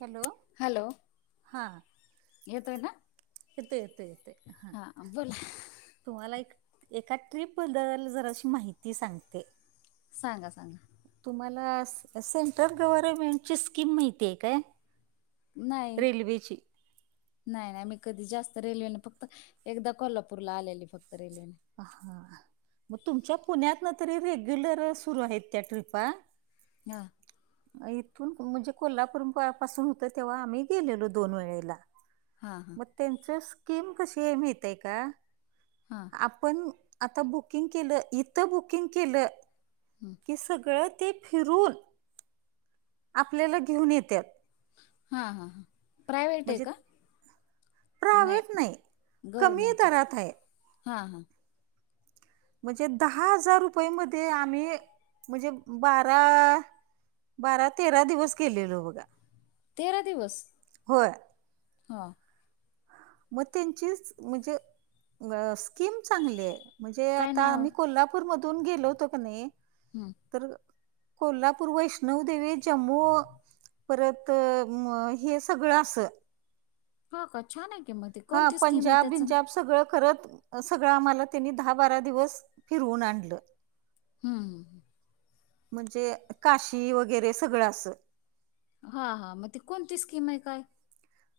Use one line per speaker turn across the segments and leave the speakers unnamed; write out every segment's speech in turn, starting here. Hello
hello
हां
येतोय ना
येतोय येतोय हां
हा बोला!
तुम्हाला एक एका ट्रीप बद्दल जरा अशी माहिती सांगते.
सांगा सांगा!
तुम्हाला सेंट्रल गव्हर्मेंट ची स्कीम माहिती आहे काय?
नाहीय.
रेल्वेची
नाही नाही मी कधी जास्त रेल्वेने फक्त एकदा कोल्हापूरला आलेली फक्त रेल्वेने.
ह हा! मग तुमच्या पुण्यातन तरी रेग्युलर सुरू आहेत त्या ट्रिपा.
हा!
[inaudible] इथून म्हणजे कोल्हापूर पासून होतं तेव्हा आम्ही गेलेलो दोन वेळेला.
हा हा!
त्यांच स्कीम कशी आहे माहीतय का?
हा!
आपण आता बुकिंग केलं, इथं बुकिंग
हं.
की सगळं ते फिरून आपल्याला घेऊन येत्यांत.
हा हा हा! प्रायवहेट हे
म्हणजे
का, का नाही
कमी
गव्हर्मेंटचेच.
दरात आहे
हा हा!
म्हणजे दहा हजार रुपये मदे आम्ही, म्हणजे बारा बारा तेरा दिवस गेलेलो बघा!
तेरा दिवस
होय
हा!
मग त्यांचीच म्हणजे अ स्कीम चांगली आहे, म्हणजे
काय
आता
नाव आहे
आम्ही कोल्हा पूर मधून गेलो होतो क नाही.
हूं!
तर कोल्हापूर वैष्णव देवी जम्मू परत म हे सगळं असं.
हा का छान आहे ते म ते.
हा
कोणती स्कीम आहे
पंजाब
त्याचं हं
बिंजाब सगळं करत अ सगळं आम्हाला त्यांनी दहा बारा दिवस, फिरवून आणलं.
हूं!
म्हणजे काशी वगेरे सगळं असं.
हा हा म ती कोणती स्कीम आहे काय?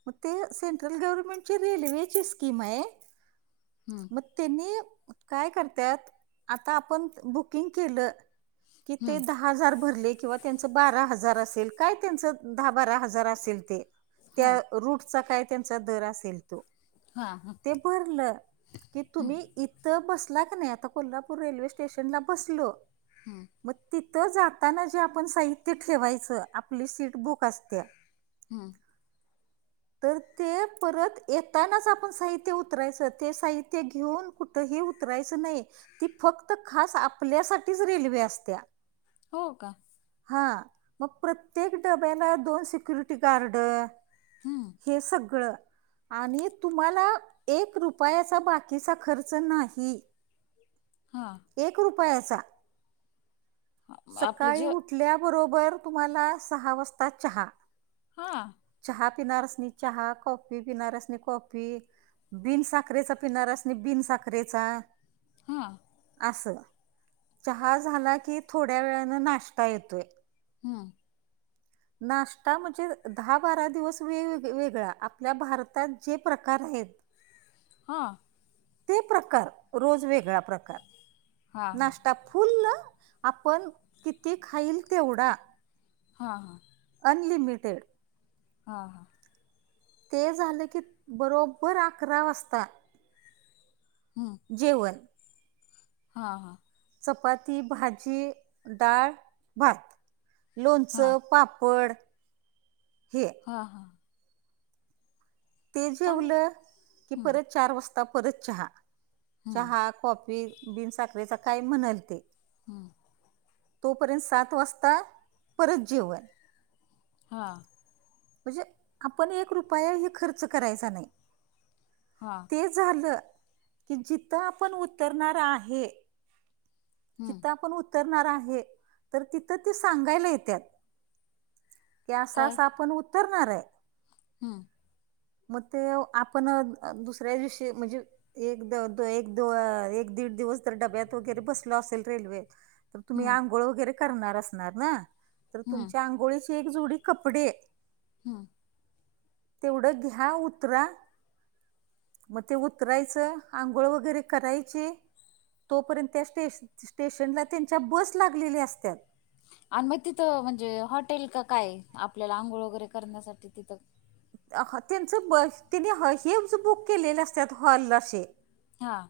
म ते सेंट्रल गव्हर्मेंट ची रेल्वेची स्कीम आहे.
हूं!
म त्यांनी काय करत्यात आता आपण बुकिंग केलं. कि ते
हां
दहा हजार भरले, किंवा त्यांच बारा हजार असेल काय त्यांच दहा बारा हजार असेल ते. त्या रूटचा काय त्यांचा दर असेल तो!
हां
ते भरलं की तुम्ही इ थं बसला का नाई, आता कोल्हापूर रेल्वे स्टेशनला बसलो.
हूं!
म तिथं जाताना जे आपण साहित्य ठेवायचं आपली सीट बुक असतेया.
हूं!
तर ते परत येतानाच आपण साहित्य उतरायचं ते साहित्य घेऊन कुठेही उ [unintelligible]
हो का
हा मग प्रत्येक डब्याला दोन सिक्युरिटी गार्ड-
हम्म
हे सगळं आणि तुम्हाला एक रुपयाचा बाकीचा खर्च नाही. [inaudible]
हां
एक रुपयाचा
आपले
सकाळी
जे
उट्- -टल्याबरोबर तुम्हाला सहा वाजता चहा
हां
चहा पिणारसनी चहा कॉफी पिणारसनी कॉफी. बिन साखरेचा पीणारसनी बीन साखरेचा.
हा.
असं चहा झाला की. थोड्या वेळानं नाश्टा येतोय
हम
नाश्टा म्हजे दहा- बारा दिवस वे वेग् वेगळा आपल्या भारतात जे प्रकार हायत.
हा
ते प्रकार रोज वेगळा प्रकार
हा हा
नाश्टा फुल्लं- आपण किती खाईल तेवढा.
हां हां
अनलिमिटेड
हा हा
ते झालं की बरोबर अकरा वाजता-
हम
जेवण
हां हां
चपाती, भाजी, डाळ, भात.
हा
लोणचं, पापड हे
हां हां
ते
चांगलं
जेवलं की
हम्म
परत चार वाजता परत चहा
हम्म
चहा, कॉफी. बिनसाखरेचा काय म्हणंल ते.
हम्म
तोपर्यंत सात वाजता परत जेवण.
हा
म्हजे आपण एक रुपयाही खर्च करायचा नाई.
हा
ते झालं जिथं आपण उतरणार आहे.
हम्म
जिथं आपण उतरणार आहे तर तिथं त सांगायला येतत. की आस आस आपण उत्तरणार आहे.
हम
मग ते आपण दुसऱ्या दिवशी म्हणजे- [unintelligible] तुम्ही
हम्म
आंघोळ वगैरे करणार असणार ना तर
हम्म
तुमच्या आंघोळीची एक जोडी कपडे.
हां.
तेवढं घ्या उतरा मग ते उतरायचं आंघोळ वगैरे करायचे. तोपर्यंत त्या स्टेश स्टेशनला त्यांच्या बस लागलेली असत्यात.
आणि मग तिथं म्हणजे हॉटेल का काय आपल्याला आंघोळ वगैरे करण्यासाठी तिथं?
अ ख त्यांचं बस त्यांनी हा हे [unintelligible] बुक केलेले असतात हॉल अशे.
हां.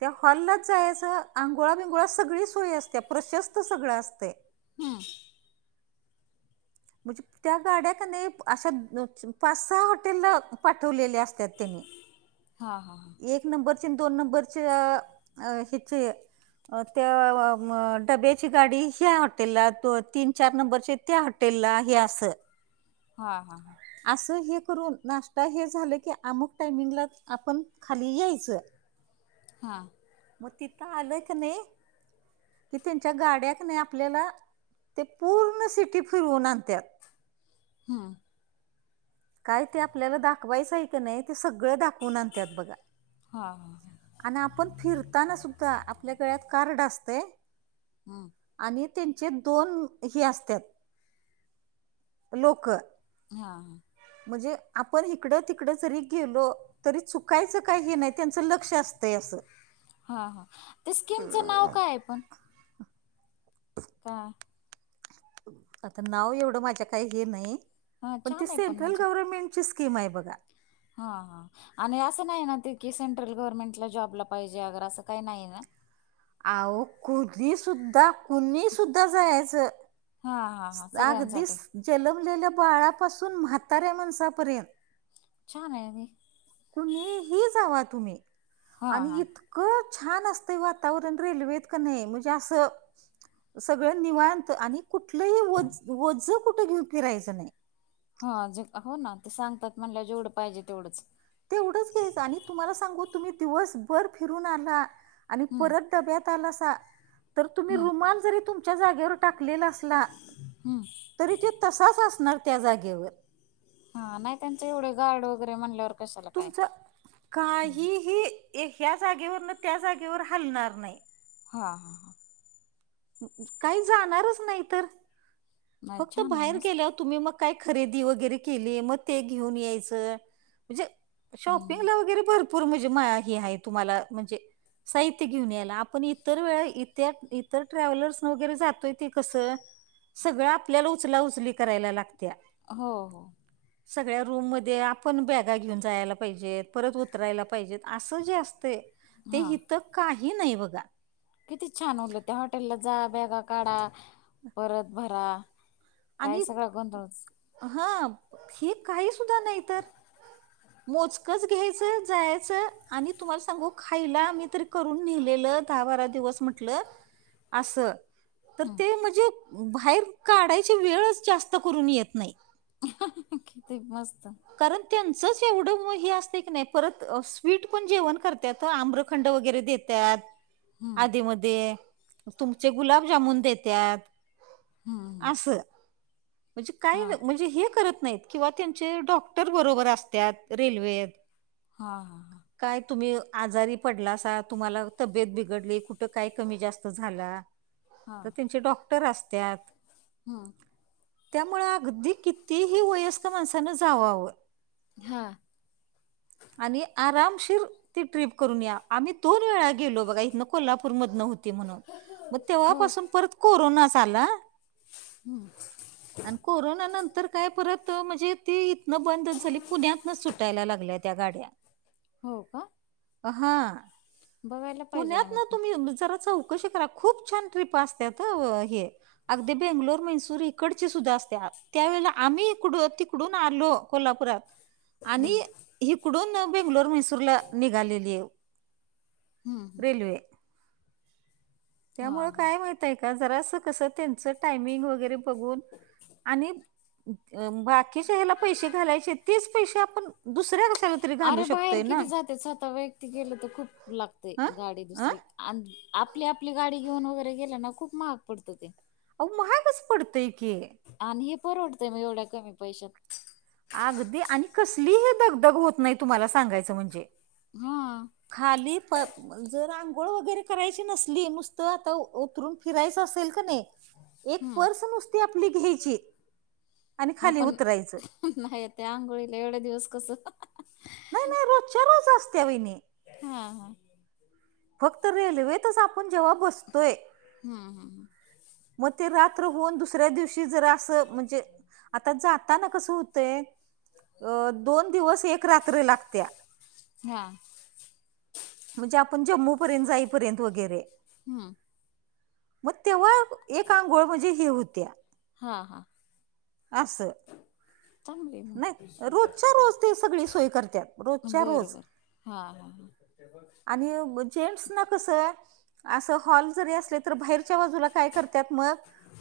त्या हॉलाच आहे स आंघोळा बिंगोळा सगळी सोय असते प्रशस्त सगळं असतय.
हम्म
म्हणजे त्या का नाही अशे [unintelligible] पाच-सहा हॉटेल पाठवलेले अस त्यात
हा हा
त्यानी एक नंबरचे अन दोन नंबरचे अ अ हेचे अ त्याव व म डब्याची गाडी ह्या हॉटेलला तो तीन-चार नंबरचे त्या हॉ टेलला हे असं.
हा हा हा.
असं हे करून नाश्ता हे झालं की अमुक टायमिंगलाच आपण खाली यायचं. अ
हां.
म तिथ आलं क नाही कि त्यांच्या गाड्या क नाही आपल्याला ते पूर्ण सिटी फिरवून आणत्यात.
हम्म.
काय ते आपल्याला दाखवायचं आहे क नाही ते सगळं दाखवून आणत्यात बघा.
हा हा हा
आणि आपण फिरताना सुद्धा आपल्या गळ्यात कार्ड असते
हां.
आणि त्यांचे दोन हे असत्यात लोकं.
हा हा.
म्हणजे आपण इकडं तिकडें जरी गेलो तरी चुकायचं काय हे नाही त्यांच लक्ष असतय असं हम्म.
ओ काय पण. का
आता नाव एवढं माझ्या काही हे नाही
हा
पण ती
छान आहे
सेंट्रल
म्हणजे
गवर्नमेंटची स्कीम आहे बघा.
हा हा. आणि असं नाही ना ते की सेंट्रल गव्हर्नमेंटला जॉबला पाहिजे अगर असं काही नाही ना?
अहो कोधी सुद्धा कुनी सुुद्धा जायचं.
हा हा
स
हा सगळ्यांसाठी
अगदीच जनमलेल्या बाळापासून म्हाताऱ्या माणसापर्यंत
छान आहे आणि.
कुणीही जावा तुम्ही
हा
आणि
हा
इत कं छान असतं वातावरण रेल्वेत का नाही म्हणजे असं सगळं निवांत आणि कुठलंही वज वज कुठे घेऊन फिरायचं नाही.
हा जे हो ना ते सांगतात म्हणला जेवढं पाहिजे तेवढंच.
तेवढंच घ्यायचं आणि तुम्हाला सांगू तुम्ही दिवसभर फिरून आला आणि
हम्म
परत टब्यात आलासा. तर तुम्ही
हम्म
रुमाल जरी तुमच्या जागेवर टाकलेला असला
हम्म
तरी त्यो तसाच असणार त्या जागेवर.
हा नाही त्यांच एवढे गार्ड वगैरे म्हणल्यावर कशाला काय
तुमच
हम्म
काहीही ह्या जागेवरन त्या जागेवर हलणार नाही.
हा हा ह.
काही जाणारच नाही तर,
नाही
फक्त
छान आहे
बाहेर
मस्त
गेल्यावर तुम्ही मग काय खरेदी वगैरे केली मग ते घेऊन यायचं. म्हणजे
हम्म
शॉपिंगला वगैरे भर पूर म्हणजे माया ही आहे तुम्हाला, म्हणजे साहित्य घेऊन यायला आपण इतर वेळा इत्या ई तर ट्रॅव्हलर्स न वगैरे जातोय ते कसं सगळं आपल्याला उचला उचली करायला लागत्या.
हो हो.
सगळ्या रूम मधे आपण बॅगा घेऊन जायला पाहिजेत, परत उतरायला पाहिजेत. असं जे असतय, ते
हा
इथ काही नाही बघा.
किती छान उलट! त्या हॉटेलला जा, बॅगा काढा, परत भरा. काय
आणि
सगळा गोधळच.
हा, हे काही सुद्धा नाही तर. मोजकच घ्यायचं, जायाचं आणि तुम्हाला सांगू खायला आम्ही मी तरी करून नेलेलं दहा बारा दिवस म्हंटल अस. तर
हम्म.
ते म्हणजे बाहेर काढायची वेळच जास्त करून येत नाही.
किती मस्त!
कारण त्यांचच एवढं म हे असतय की नाही, परत स्वीट पण जेवण करत्यात आम्र खंड वगैरे देत्यात.
हम्म.
आधी मध्ये, तुमचे गुलाबजामुन देत्यात.
हम्म.
अस, म्हणजे काय?
हा.
म्हणजे हे करत नाहीत. किंवा त्यांचे डॉक्टर बरोबर असत्यात रेल्वेत.
हा हा हां.
काय तुम्ही आजारी पडलासा, तुम्हाला तब्येत बिघडली, कुठं काय कमी जास्त झाला
हा.
तर त्यांचे डॉक्टर असत्यात.
हम्म.
त्यामुळ अगदी कितीही वयस्कर माणसान जाव आवं.
हा.
आणि आरामशीर ती ट्रीप करून या. आम्ही दोन वेळा गेलो बघा, इथनं कोल्हापूर मधन होत ती म्हणून, मग तेव्हापासून परत कोरोनाच आला
हम्म.
[inaudible] आणि कोरोना नंतर काय परत, म्हणजे ती इथनं बंदच झाली. पुण्यातन सुटायला लागल्यात त्या गाड्या.
हो का?
हा,
बघायला पाहिजे
पुण्यात
आम्ही
ना
पण.
तुम्ही जरा चौ कशी करा, खूप छान ट्रीप‍‌ असत्यात ह हे, अगदी बेंगलोर मैसूर ई इकडचे सुद्धा असते हा, त्या वेळेला आम्ही इकड तिकडून आलो कोल्हापूरात आणि हिकडून बेंगलोर, म्हैसूरला निघालेली आहे
हम्म. हम्म.
रेल्वे.
हा.
त्यामुंळ
हा.
काय माहित आहे का? जरा असं कसं त्यांचं टायमिंग वगैरे बघून आणि अ बाकीच्या ह्याला पैसे घालायचे, तेच पैसे आपण दुसऱ्या कशाला तरी घालू
अरे बाहेर
शकतोय ना
किती जाते, स्वतः व्यक्ती गेलं तर खूप लागते
हं
गाडी
हं
दुसरी. आन आपली आपली गाडी घेऊन वगैरे गेल ना खूप महाग पडत ते.
अहो महागच पडतय की.
आणि हे परवडतंय म एवढ्या कमी पैशात.
आगदी आणि कसलीही दगदग होत नाही, तुम्हांला सांगायचं म्हणजे.
हा..
खाली प जर आंघोळ वगैरे करायची नसली, नुसतं आता उतरून फिरायचं असेल क नाही एक
हम्म.
पर्स नुसती आपली घ्यायची, आणि
हा
खाली
पण
उतरायचं
नाही त्या आंघोळीला एवढे दिवस कसं
नाही, नाही रोजच्या रोज असत्या वहिनी.
हा, हा.
फक्त रेल्वेतच आपण जेव्हा बसतोय,
ह, ह.
मग ते रात्रहून दुसऱ्या दिवशी जरा असं म्हणजे आता जात ताना कस हुतंय अ दोन दिवस एक रात्र लागत्या,
हा.
म्हणजे आपण जम्मूपर्यंत जाईपर्यंत वगैरे.
हं..
मग तेव्हा एक अंघोळ म्हणजे हे हुत्या.
हा, हां.
आसं..
चांगलीय मग
रोजच्या रोज ते सगळी सोय करतात रोजच्या
बर-
रोज
बर. हा, हा, हा.
जेंन्ट्स ना कसं असं हॉल जरी असले, तर बाहेरच्या बाजूला काय करत्यात मग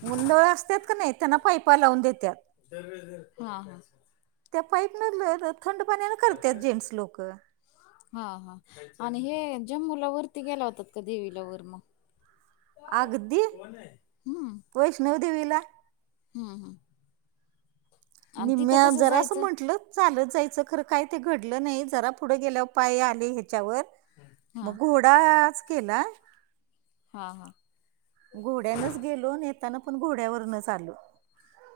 मु नळ असत्यात का नाही, त्यांना पाईपा लावून देत्यात.
[unintelligible] हा, हा.
त्या पाईपनं थंड पाण्यानं करत्यात जेंट्स लोकं.
हा, हा, आणि हे जम्मूला वरती गेला होतात का देवीला वर मग?
अगदी वैष्णवी देवीला.
हं, हं.
निम्म्या
कसं
जरासं
जायचं
म्हंटल चालत जायचं खरं काय ते घडलं नाही, जरा पुढं गेल्यावर पाय आले ह्याच्यावर
हा
मग घोडाआच केला.
हां, हां.
घोड्यानच गेलो अन् येताना पण घोड्यावरनच आलो.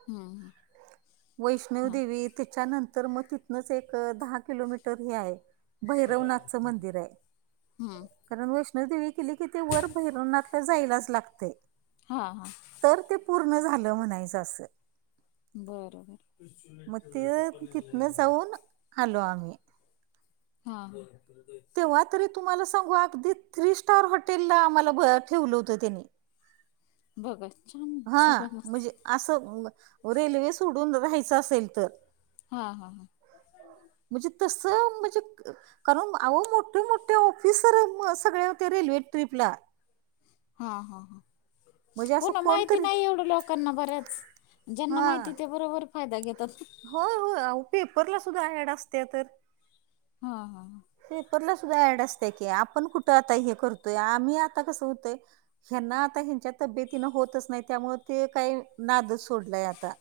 हूं..
वैष्णव देवी त्याच्यानंतर मग तिथनच एक दहा किलोमीटर हे आहे, भैरवनाथचं मंदिर आहे.
हम्म
कारण वैष्णोदेवी केली की ते, वर भैरवनाथला जायलाच लागतंय.
हां, हां.
तर ते पूर्ण झालं म्हणायचं असं.
बरं-बरं.
हालो आम्हीं.
हा
तेव्हा तरी तुम्हांला सांगू अगदी थ्री स्टार हॉटेल ला आम्हांला ठेवलं होतं त्यांनी.
बघा छान
हा
सगळं मस्त
म्हणजे असं रेल्वे सोडून राहायचं असेल तर,
हा, हा, हा.
म्हजे तस म्हजे कारण आव मोठे- मोठे ऑफिसर म सगळे होते रेल्वे ट्रीपला.
हा हा हा.
म्हणजे
हो
असं
ना, माहिती
कोणतरी
नाय एवढं लोकांना बरंच ज्यांना
हा
माहिती ते बरोबर फायदा घेतात.
होय होय, आवो पेपरला सुद्धा ऍड असत्या तर.
हा हा हा.
पेपरला सुद्धा ऍड असत्या की आपण कुठं आता हे करतोय आम्ही आता कसं हुतय ह्यांना आता ह्यांच्या तब्येतीन होतच नाय, त्यामुळे ते काय नादच सोडलंय आता.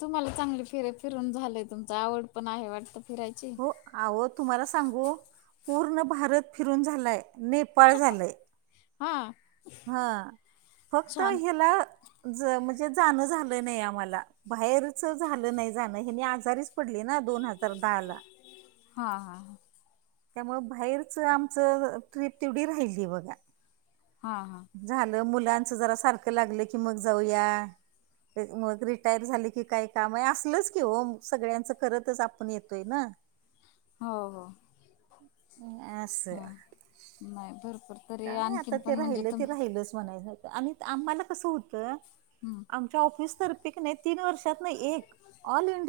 तुम्हाला चांगली फिरे- फिरून झालंय तुमच, आवड पण आहे वाटतं फिराय
हो, आवो तुम्हाला सांगू पूर्ण भारत फिरून झालाय, नेपाळ झालंय.
हा.
हा, फक्त
छान
हेला ज म्हजे जाणं झालं नाही आम्हाला. बाहेरच झालं नाय जाणं, हेनी आजारीच पडले ना दोन हजार दहाला.
हा हा हा.
त्यामुळ बाहेरच आमचं ट्रीप तेवढी राहिली बघा.
हा हा.
झाल, मुलांच जरा सारख लागलं की मग जाऊया. मग रिटायर झाल की काय काम हाय, असलच की हो सगळ्यांचं करतच आपण येतोय ना.
हो हो.
असं.
नाय भरपुर तरी आणखीन पण म्हणजे तुमच
हो नाय नाय का? आणि आम्हाला कसं हुत?
हम्म.
आमच्या ऑफिस तर्फे कनाय तीन वर्षातन एक ऑल इंडिया